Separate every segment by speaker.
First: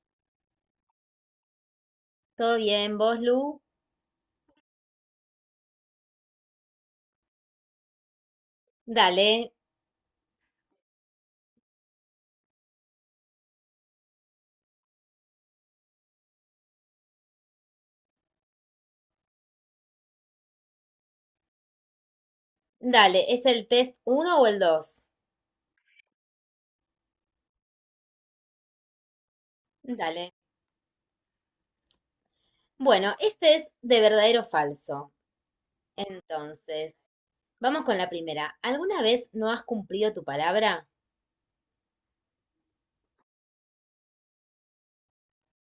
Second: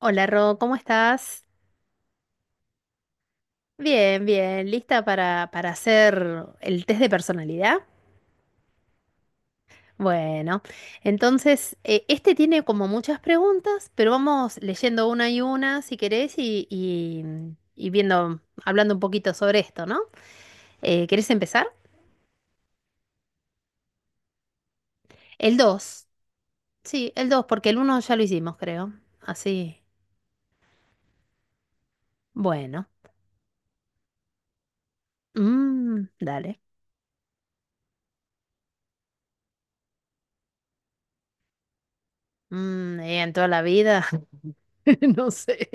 Speaker 1: Hola Ro, ¿cómo estás?
Speaker 2: Todo bien, vos, Lu.
Speaker 1: Bien, bien, ¿lista para hacer el test de personalidad?
Speaker 2: Dale,
Speaker 1: Bueno, entonces este tiene como muchas preguntas, pero vamos leyendo una y una si querés y viendo, hablando un poquito sobre esto, ¿no? ¿Querés empezar?
Speaker 2: dale. ¿Es el test uno o el dos?
Speaker 1: El 2. Sí, el 2, porque el uno ya lo hicimos, creo. Así,
Speaker 2: Dale.
Speaker 1: bueno.
Speaker 2: Bueno, este es de verdadero o falso.
Speaker 1: Mm, dale.
Speaker 2: Entonces, vamos con la primera. ¿Alguna vez no has cumplido tu palabra?
Speaker 1: En toda la vida. No sé.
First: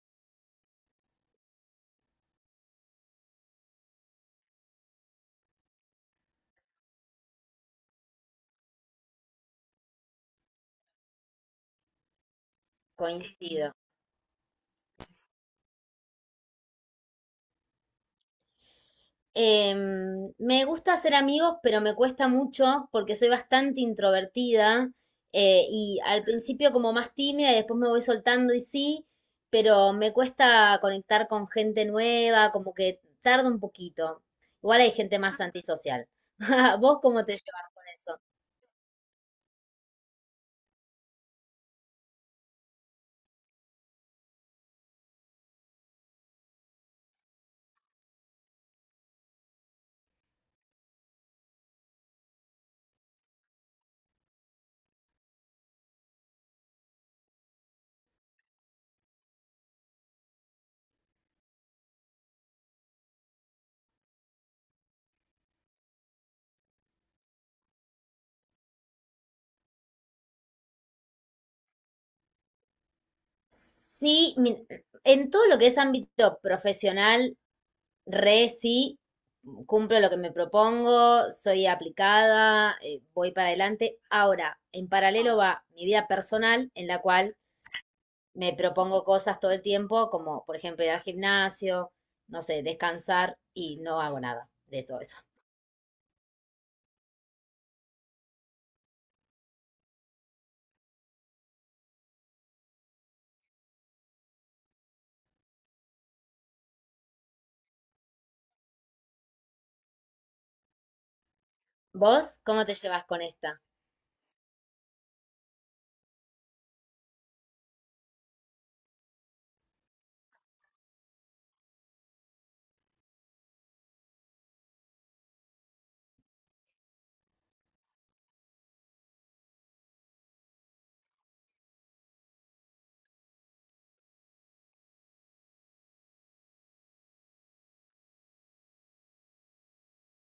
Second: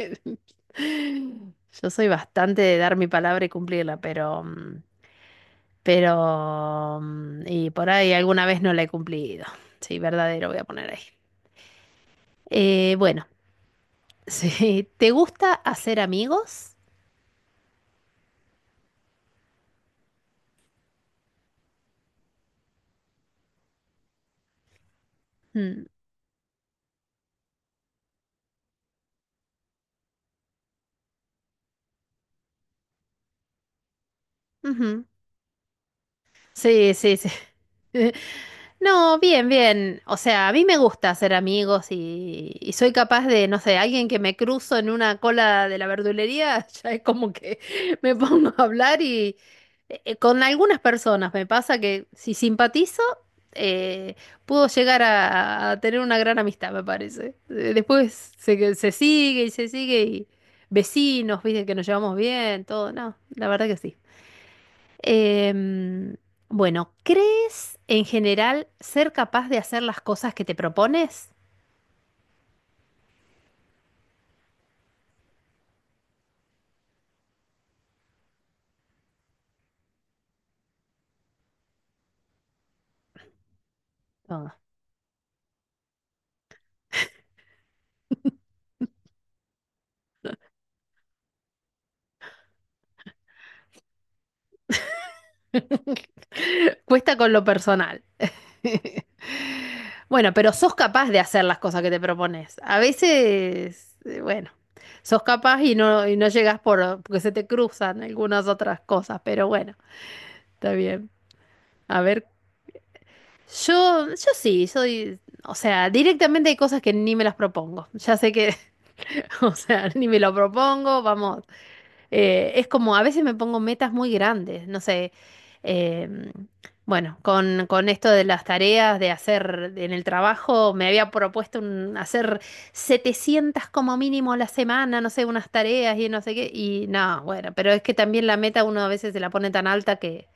Speaker 1: Yo soy bastante de dar mi palabra y cumplirla, pero, y por ahí alguna vez no la he cumplido. Sí, verdadero voy a poner ahí. Bueno.
Speaker 2: Coincido.
Speaker 1: Sí, ¿te gusta hacer amigos?
Speaker 2: Me gusta hacer amigos, pero me cuesta mucho porque soy bastante introvertida
Speaker 1: Mm,
Speaker 2: y al principio como más tímida y después me voy soltando y sí, pero me cuesta conectar con gente nueva, como que tarda un poquito. Igual hay
Speaker 1: ujú.
Speaker 2: gente más antisocial.
Speaker 1: Sí,
Speaker 2: ¿Vos
Speaker 1: sí,
Speaker 2: cómo
Speaker 1: sí.
Speaker 2: te llevas con eso?
Speaker 1: No, bien, bien. O sea, a mí me gusta hacer amigos y soy capaz de, no sé, alguien que me cruzo en una cola de la verdulería, ya es como que me pongo a hablar y con algunas personas me pasa que si simpatizo, eh, puedo llegar a tener una gran amistad, me parece. Después se sigue y vecinos, viste que nos llevamos bien, todo. No, la verdad que sí. Em, bueno, ¿crees en general ser capaz de hacer las cosas que te propones?
Speaker 2: Sí, en todo lo que es ámbito profesional re sí, cumplo lo que me propongo, soy aplicada, voy para adelante.
Speaker 1: Ah.
Speaker 2: Ahora, en paralelo va mi vida personal, en la cual me propongo cosas todo el tiempo, como por ejemplo ir al gimnasio, no sé, descansar y no hago nada de eso.
Speaker 1: Cuesta con lo personal. Bueno, pero sos capaz de hacer las cosas que te propones. A veces, bueno, sos capaz y no llegas porque se te cruzan algunas otras cosas, pero bueno, está bien. A ver,
Speaker 2: ¿Vos cómo te llevas con esta?
Speaker 1: yo sí, soy, o sea, directamente hay cosas que ni me las propongo. Ya sé que o sea, ni me lo propongo, vamos. Es como, a veces me pongo metas muy grandes, no sé. em, bueno, con esto de las tareas de hacer en el trabajo, me había propuesto hacer 700 como mínimo a la semana, no sé, unas tareas y no sé qué. Y no, bueno, pero es que también la meta uno a veces se la pone tan alta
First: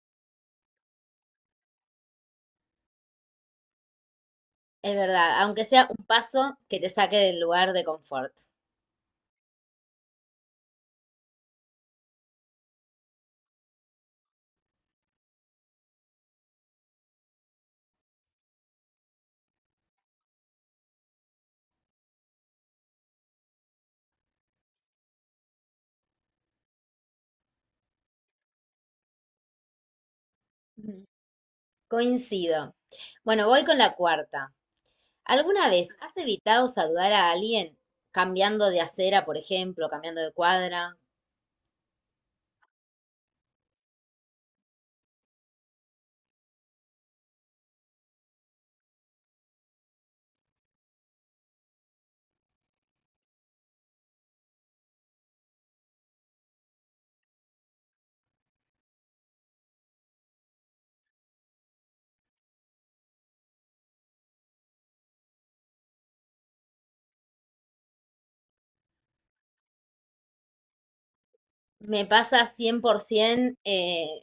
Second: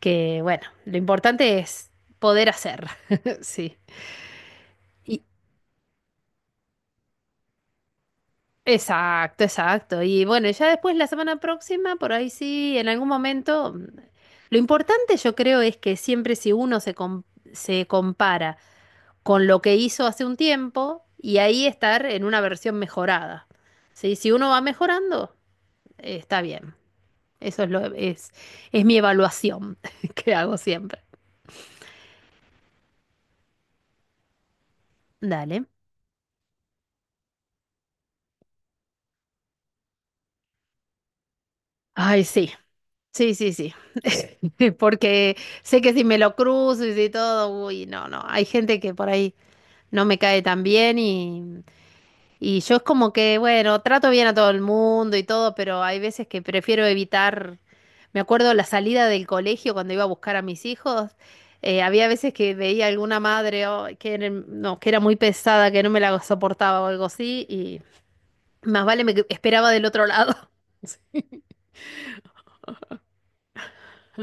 Speaker 1: que bueno, lo importante es poder hacer. Sí.
Speaker 2: Es
Speaker 1: ¿Y
Speaker 2: verdad, aunque sea un paso que te saque del lugar de confort.
Speaker 1: exacto, exacto? Y bueno, ya después la semana próxima, por ahí sí, en algún momento. Mm, lo importante yo creo es que siempre si uno se compara con lo que hizo hace un tiempo y ahí estar en una versión mejorada. ¿Sí? Si uno va mejorando, está bien. Eso es mi evaluación que hago siempre.
Speaker 2: Ujú. Coincido. Bueno, voy con la cuarta.
Speaker 1: Dale.
Speaker 2: ¿Alguna vez has evitado saludar a alguien cambiando de acera, por ejemplo, cambiando de cuadra?
Speaker 1: Ay, sí, sí, sí, sí. Porque sé que si me lo cruzo y si todo, uy, no, no. Hay gente que por ahí no me cae tan bien, y yo es como que, bueno, trato bien a todo el mundo y todo, pero hay veces que prefiero evitar. Me acuerdo la salida del colegio cuando iba a buscar a mis hijos. Había veces que veía alguna madre oh, era, no, que era muy pesada, que no me la soportaba o algo así, y más vale esperaba del otro lado. Sí.
Speaker 2: Me pasa 100%,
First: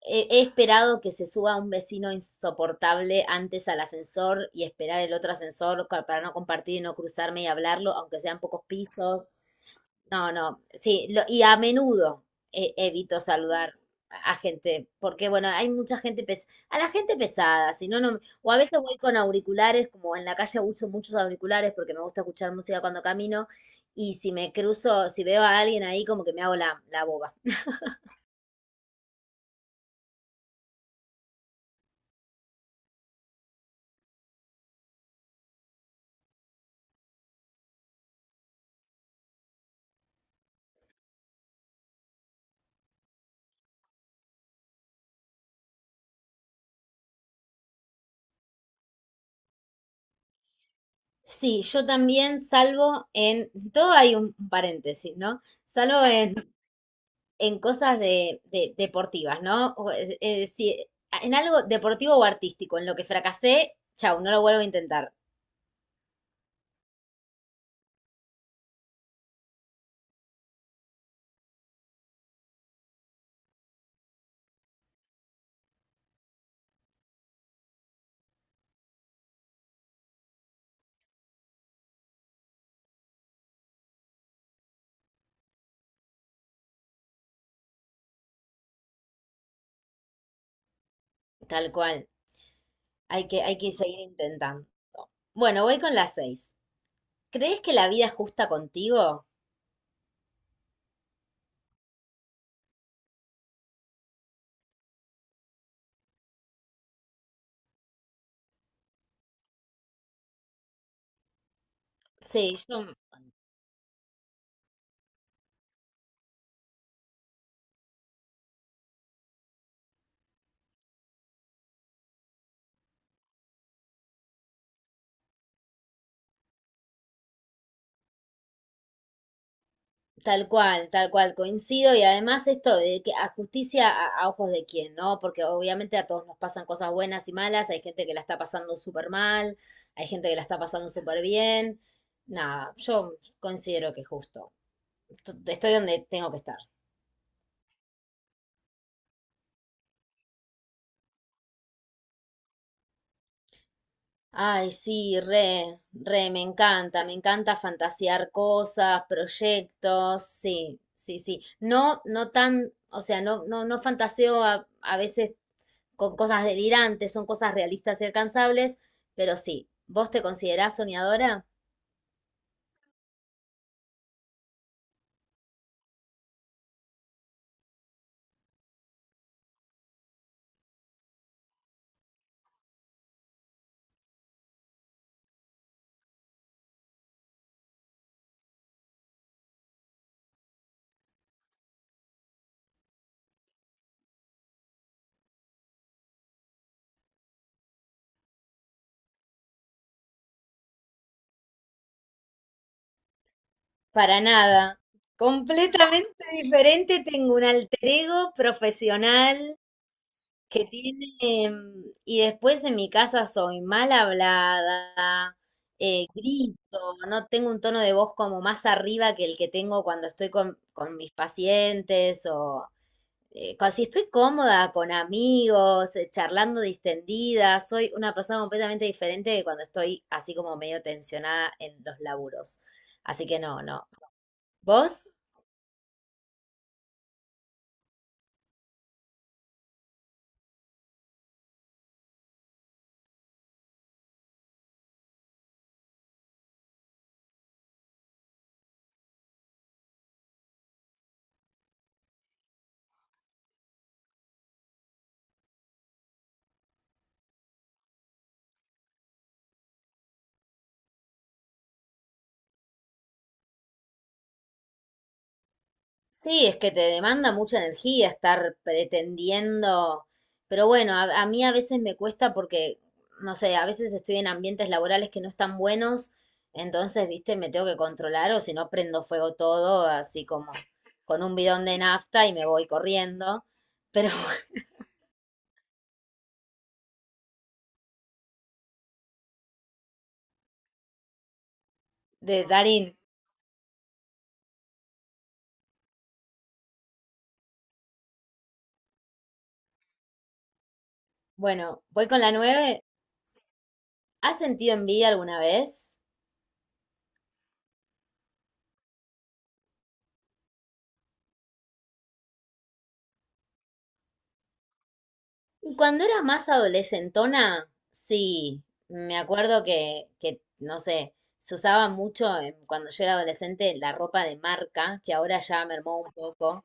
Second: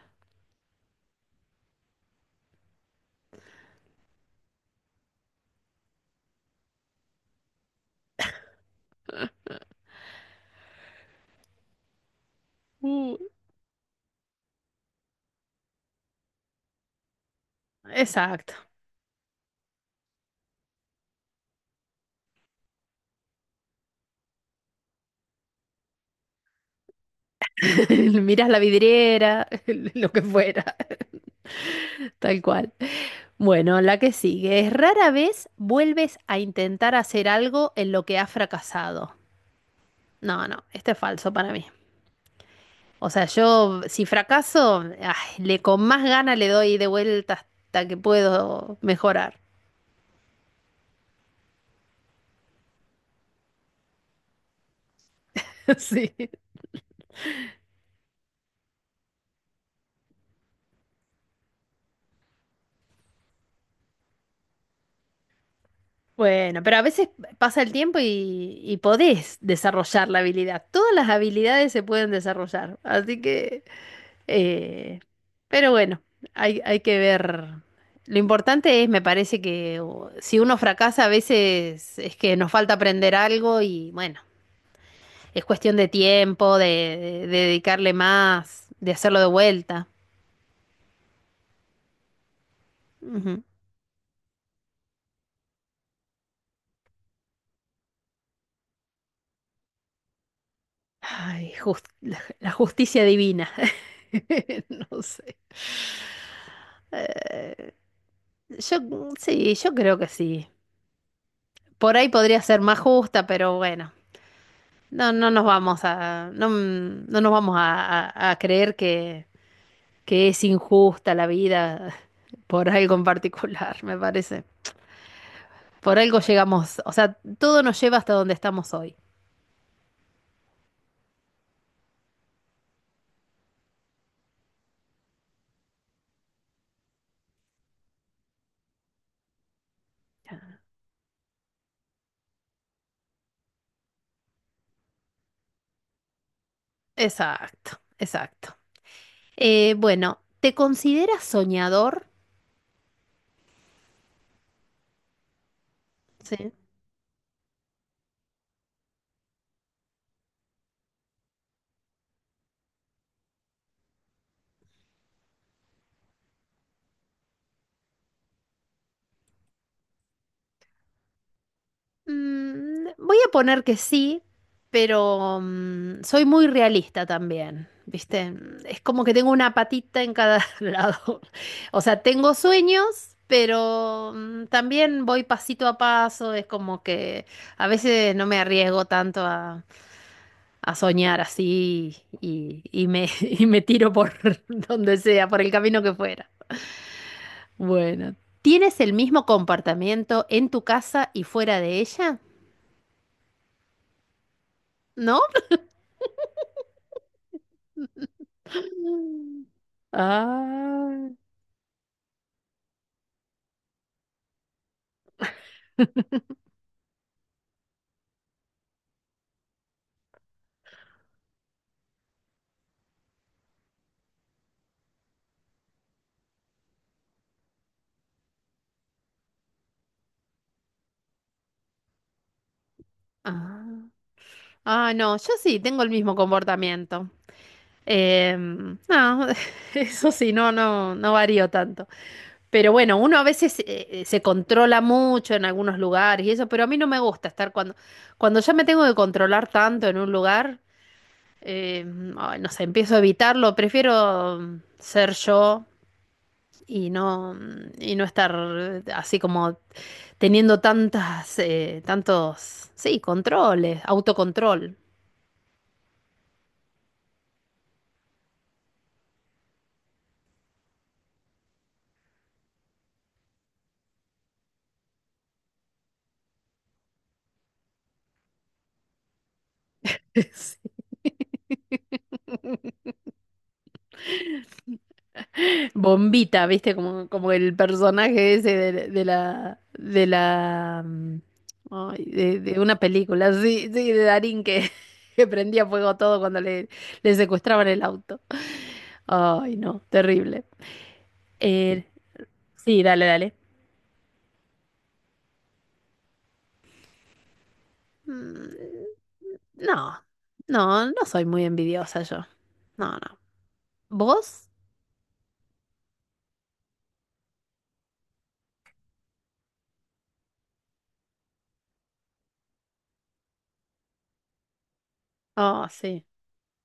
Speaker 2: he esperado que se suba un vecino insoportable antes al ascensor y esperar el otro ascensor para no compartir y no cruzarme y hablarlo, aunque sean pocos pisos. No, no, sí, y a menudo
Speaker 1: Mm.
Speaker 2: evito saludar a gente, porque bueno, hay mucha gente a la gente pesada, si no, no, o
Speaker 1: Exacto.
Speaker 2: a veces voy con auriculares, como en la calle uso muchos auriculares porque me gusta escuchar música cuando camino, y si me cruzo, si veo a alguien ahí, como que me hago la boba.
Speaker 1: Miras la vidriera, lo que fuera, tal cual. Bueno, la que sigue es rara vez vuelves a intentar hacer algo en lo que has fracasado. No, no, este es falso para mí. O sea, yo si fracaso, ay, le con más ganas le doy de vuelta hasta que puedo mejorar.
Speaker 2: Sí, yo también salvo en, todo hay un paréntesis, ¿no? Salvo
Speaker 1: Sí.
Speaker 2: en cosas de, deportivas, ¿no? O, en algo deportivo o artístico, en lo que fracasé, chau, no lo vuelvo a intentar,
Speaker 1: Bueno, pero a veces pasa el tiempo y podés desarrollar la habilidad. Todas las habilidades se pueden desarrollar. Así que eh, pero bueno, hay que ver. Lo importante es, me parece que si uno fracasa a veces es que nos falta aprender algo y bueno, es cuestión de tiempo, de dedicarle más, de hacerlo de vuelta.
Speaker 2: tal cual.
Speaker 1: Ujú.
Speaker 2: Hay que seguir intentando. Bueno, voy con las seis. ¿Crees que la vida es justa contigo?
Speaker 1: Ay, la justicia divina. No sé. Eh, yo sí, yo creo que sí. Por ahí podría
Speaker 2: Sí,
Speaker 1: ser más
Speaker 2: yo.
Speaker 1: justa, pero bueno, no, no nos vamos a, no, no nos vamos a creer que es injusta la vida por algo en particular, me parece. Por algo llegamos, o sea, todo nos lleva hasta donde estamos hoy.
Speaker 2: Tal cual, coincido. Y además esto de que a justicia a ojos de quién, ¿no? Porque obviamente a todos nos pasan cosas buenas y malas, hay gente que la está pasando súper mal, hay gente que la está pasando súper bien. Nada, yo considero que justo. Estoy donde tengo que estar.
Speaker 1: Exacto, exacto. Bueno, ¿te consideras soñador?
Speaker 2: Ay, sí, re, re,
Speaker 1: Sí.
Speaker 2: me encanta fantasear cosas, proyectos, sí, sí, sí. No, no tan, o sea, no, no, no fantaseo a veces con cosas delirantes, son cosas realistas y alcanzables, pero sí, ¿vos te considerás soñadora?
Speaker 1: Mm, voy a poner que sí, pero soy muy realista también, ¿viste? Es como que tengo una patita en cada lado. O sea, tengo sueños, pero también voy pasito a paso. Es como que a veces no me arriesgo tanto a soñar así y me tiro por donde sea, por el camino que fuera. Bueno, ¿tienes el mismo comportamiento en tu casa y fuera de ella?
Speaker 2: Para nada.
Speaker 1: ¿No?
Speaker 2: Completamente diferente, tengo un alter ego profesional que tiene,
Speaker 1: Ah,
Speaker 2: y después en mi casa soy mal hablada, grito, no tengo un tono de voz como más arriba que el que tengo cuando estoy con mis pacientes o si estoy cómoda con amigos, charlando distendida, soy una persona completamente diferente de cuando estoy así como medio tensionada en los laburos. Así que
Speaker 1: ah.
Speaker 2: no, no.
Speaker 1: Ah,
Speaker 2: ¿Vos?
Speaker 1: no, yo sí tengo el mismo comportamiento. Em, no, eso sí, no, no, no varío tanto. Pero bueno, uno a veces se controla mucho en algunos lugares y eso, pero a mí no me gusta estar cuando cuando ya me tengo que controlar tanto en un lugar, eh, ay, no sé, empiezo a evitarlo, prefiero ser yo y no, y no estar así como teniendo tantas, tantos, sí, controles, autocontrol.
Speaker 2: Sí, es que te demanda mucha energía estar pretendiendo, pero bueno, a mí a veces me cuesta porque, no sé, a veces estoy en ambientes laborales que no están buenos, entonces, viste, me tengo que controlar o si no prendo fuego todo, así como con un bidón de
Speaker 1: Sí.
Speaker 2: nafta y me voy corriendo. Pero
Speaker 1: Bombita, ¿viste? Como, como el personaje ese de la ay,
Speaker 2: de
Speaker 1: de una
Speaker 2: Darín.
Speaker 1: película, sí, sí, de Darín que, que prendía fuego todo cuando le secuestraban el auto. Ay, no, terrible.
Speaker 2: Bueno,
Speaker 1: Eh,
Speaker 2: voy con la nueve.
Speaker 1: sí, dale, dale.
Speaker 2: ¿Has sentido envidia alguna vez?
Speaker 1: Mm, no, no, no soy muy envidiosa yo. No, no. ¿Vos?
Speaker 2: Cuando era más adolescentona, sí. Me acuerdo que, no sé, se usaba mucho cuando yo era adolescente la ropa de marca, que ahora ya
Speaker 1: Oh,
Speaker 2: mermó
Speaker 1: sí.
Speaker 2: un poco.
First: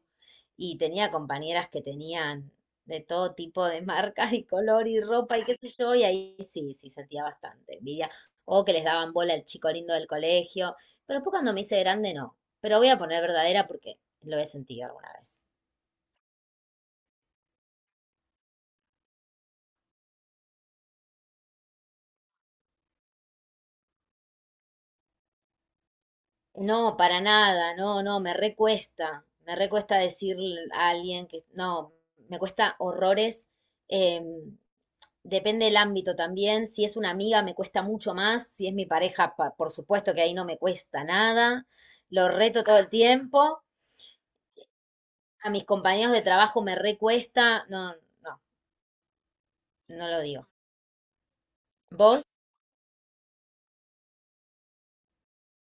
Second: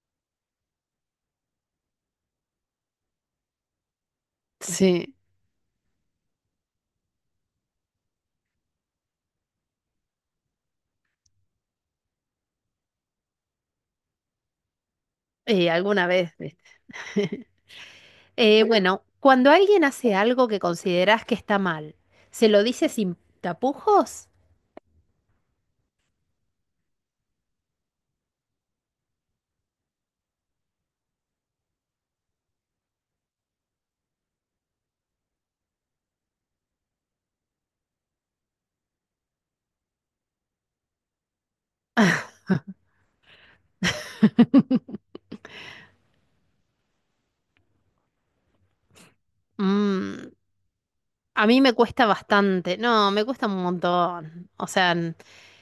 Speaker 2: Y tenía compañeras que tenían de todo tipo de marcas y color y
Speaker 1: Sí.
Speaker 2: ropa y qué sé yo, y ahí sí, sí sentía bastante envidia. O que les daban bola al chico lindo del colegio, pero después cuando me hice grande no. Pero voy a poner verdadera porque lo he sentido alguna vez.
Speaker 1: Y alguna vez, ¿viste? Bueno, cuando alguien hace algo que consideras que está mal, ¿se lo dices sin tapujos?
Speaker 2: No, para nada, no, no, me recuesta decir a alguien que no, me cuesta horrores. em, Depende del ámbito también, si es una amiga me cuesta mucho más, si es mi pareja, por supuesto que ahí no me cuesta nada, lo reto todo el tiempo, a mis compañeros de trabajo me recuesta, no, no, no lo
Speaker 1: Mm,
Speaker 2: digo.
Speaker 1: a mí me cuesta
Speaker 2: ¿Vos?
Speaker 1: bastante. No, me cuesta un montón. O sea,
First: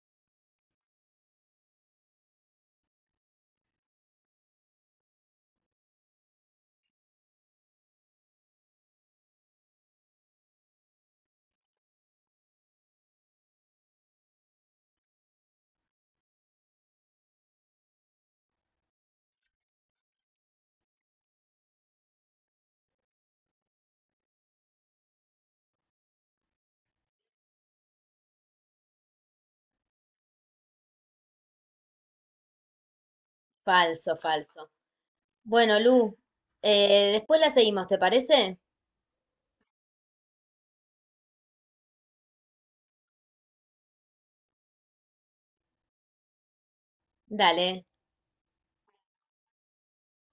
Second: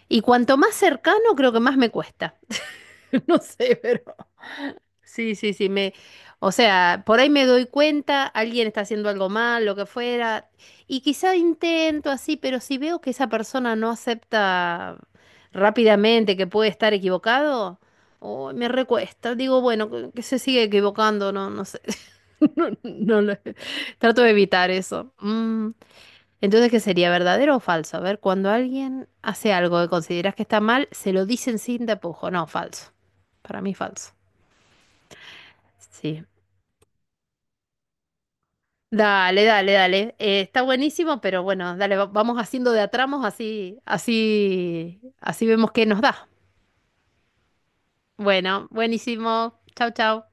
Speaker 1: y cuanto más cercano, creo que más me cuesta. No sé, pero. Sí, sí, sí, me, o sea, por ahí me doy cuenta, alguien está haciendo algo mal, lo que fuera, y quizá intento así, pero si veo que esa persona no acepta rápidamente que puede estar equivocado, oh, me recuesta, digo, bueno, que se sigue equivocando, no, no sé, no, no lo- trato de evitar eso. Mm, entonces, ¿qué sería verdadero o falso? A ver, cuando alguien hace algo que consideras que está mal, se lo dicen sin tapujo, no, falso, para mí falso.
Speaker 2: Falso, falso. Bueno, Lu,
Speaker 1: Sí.
Speaker 2: después la seguimos, ¿te parece?
Speaker 1: Dale, dale, dale. Está buenísimo, pero bueno, dale, vamos haciendo de a tramos, así, así, así vemos qué nos da.
Speaker 2: Dale.
Speaker 1: Bueno, buenísimo. Chau, chau.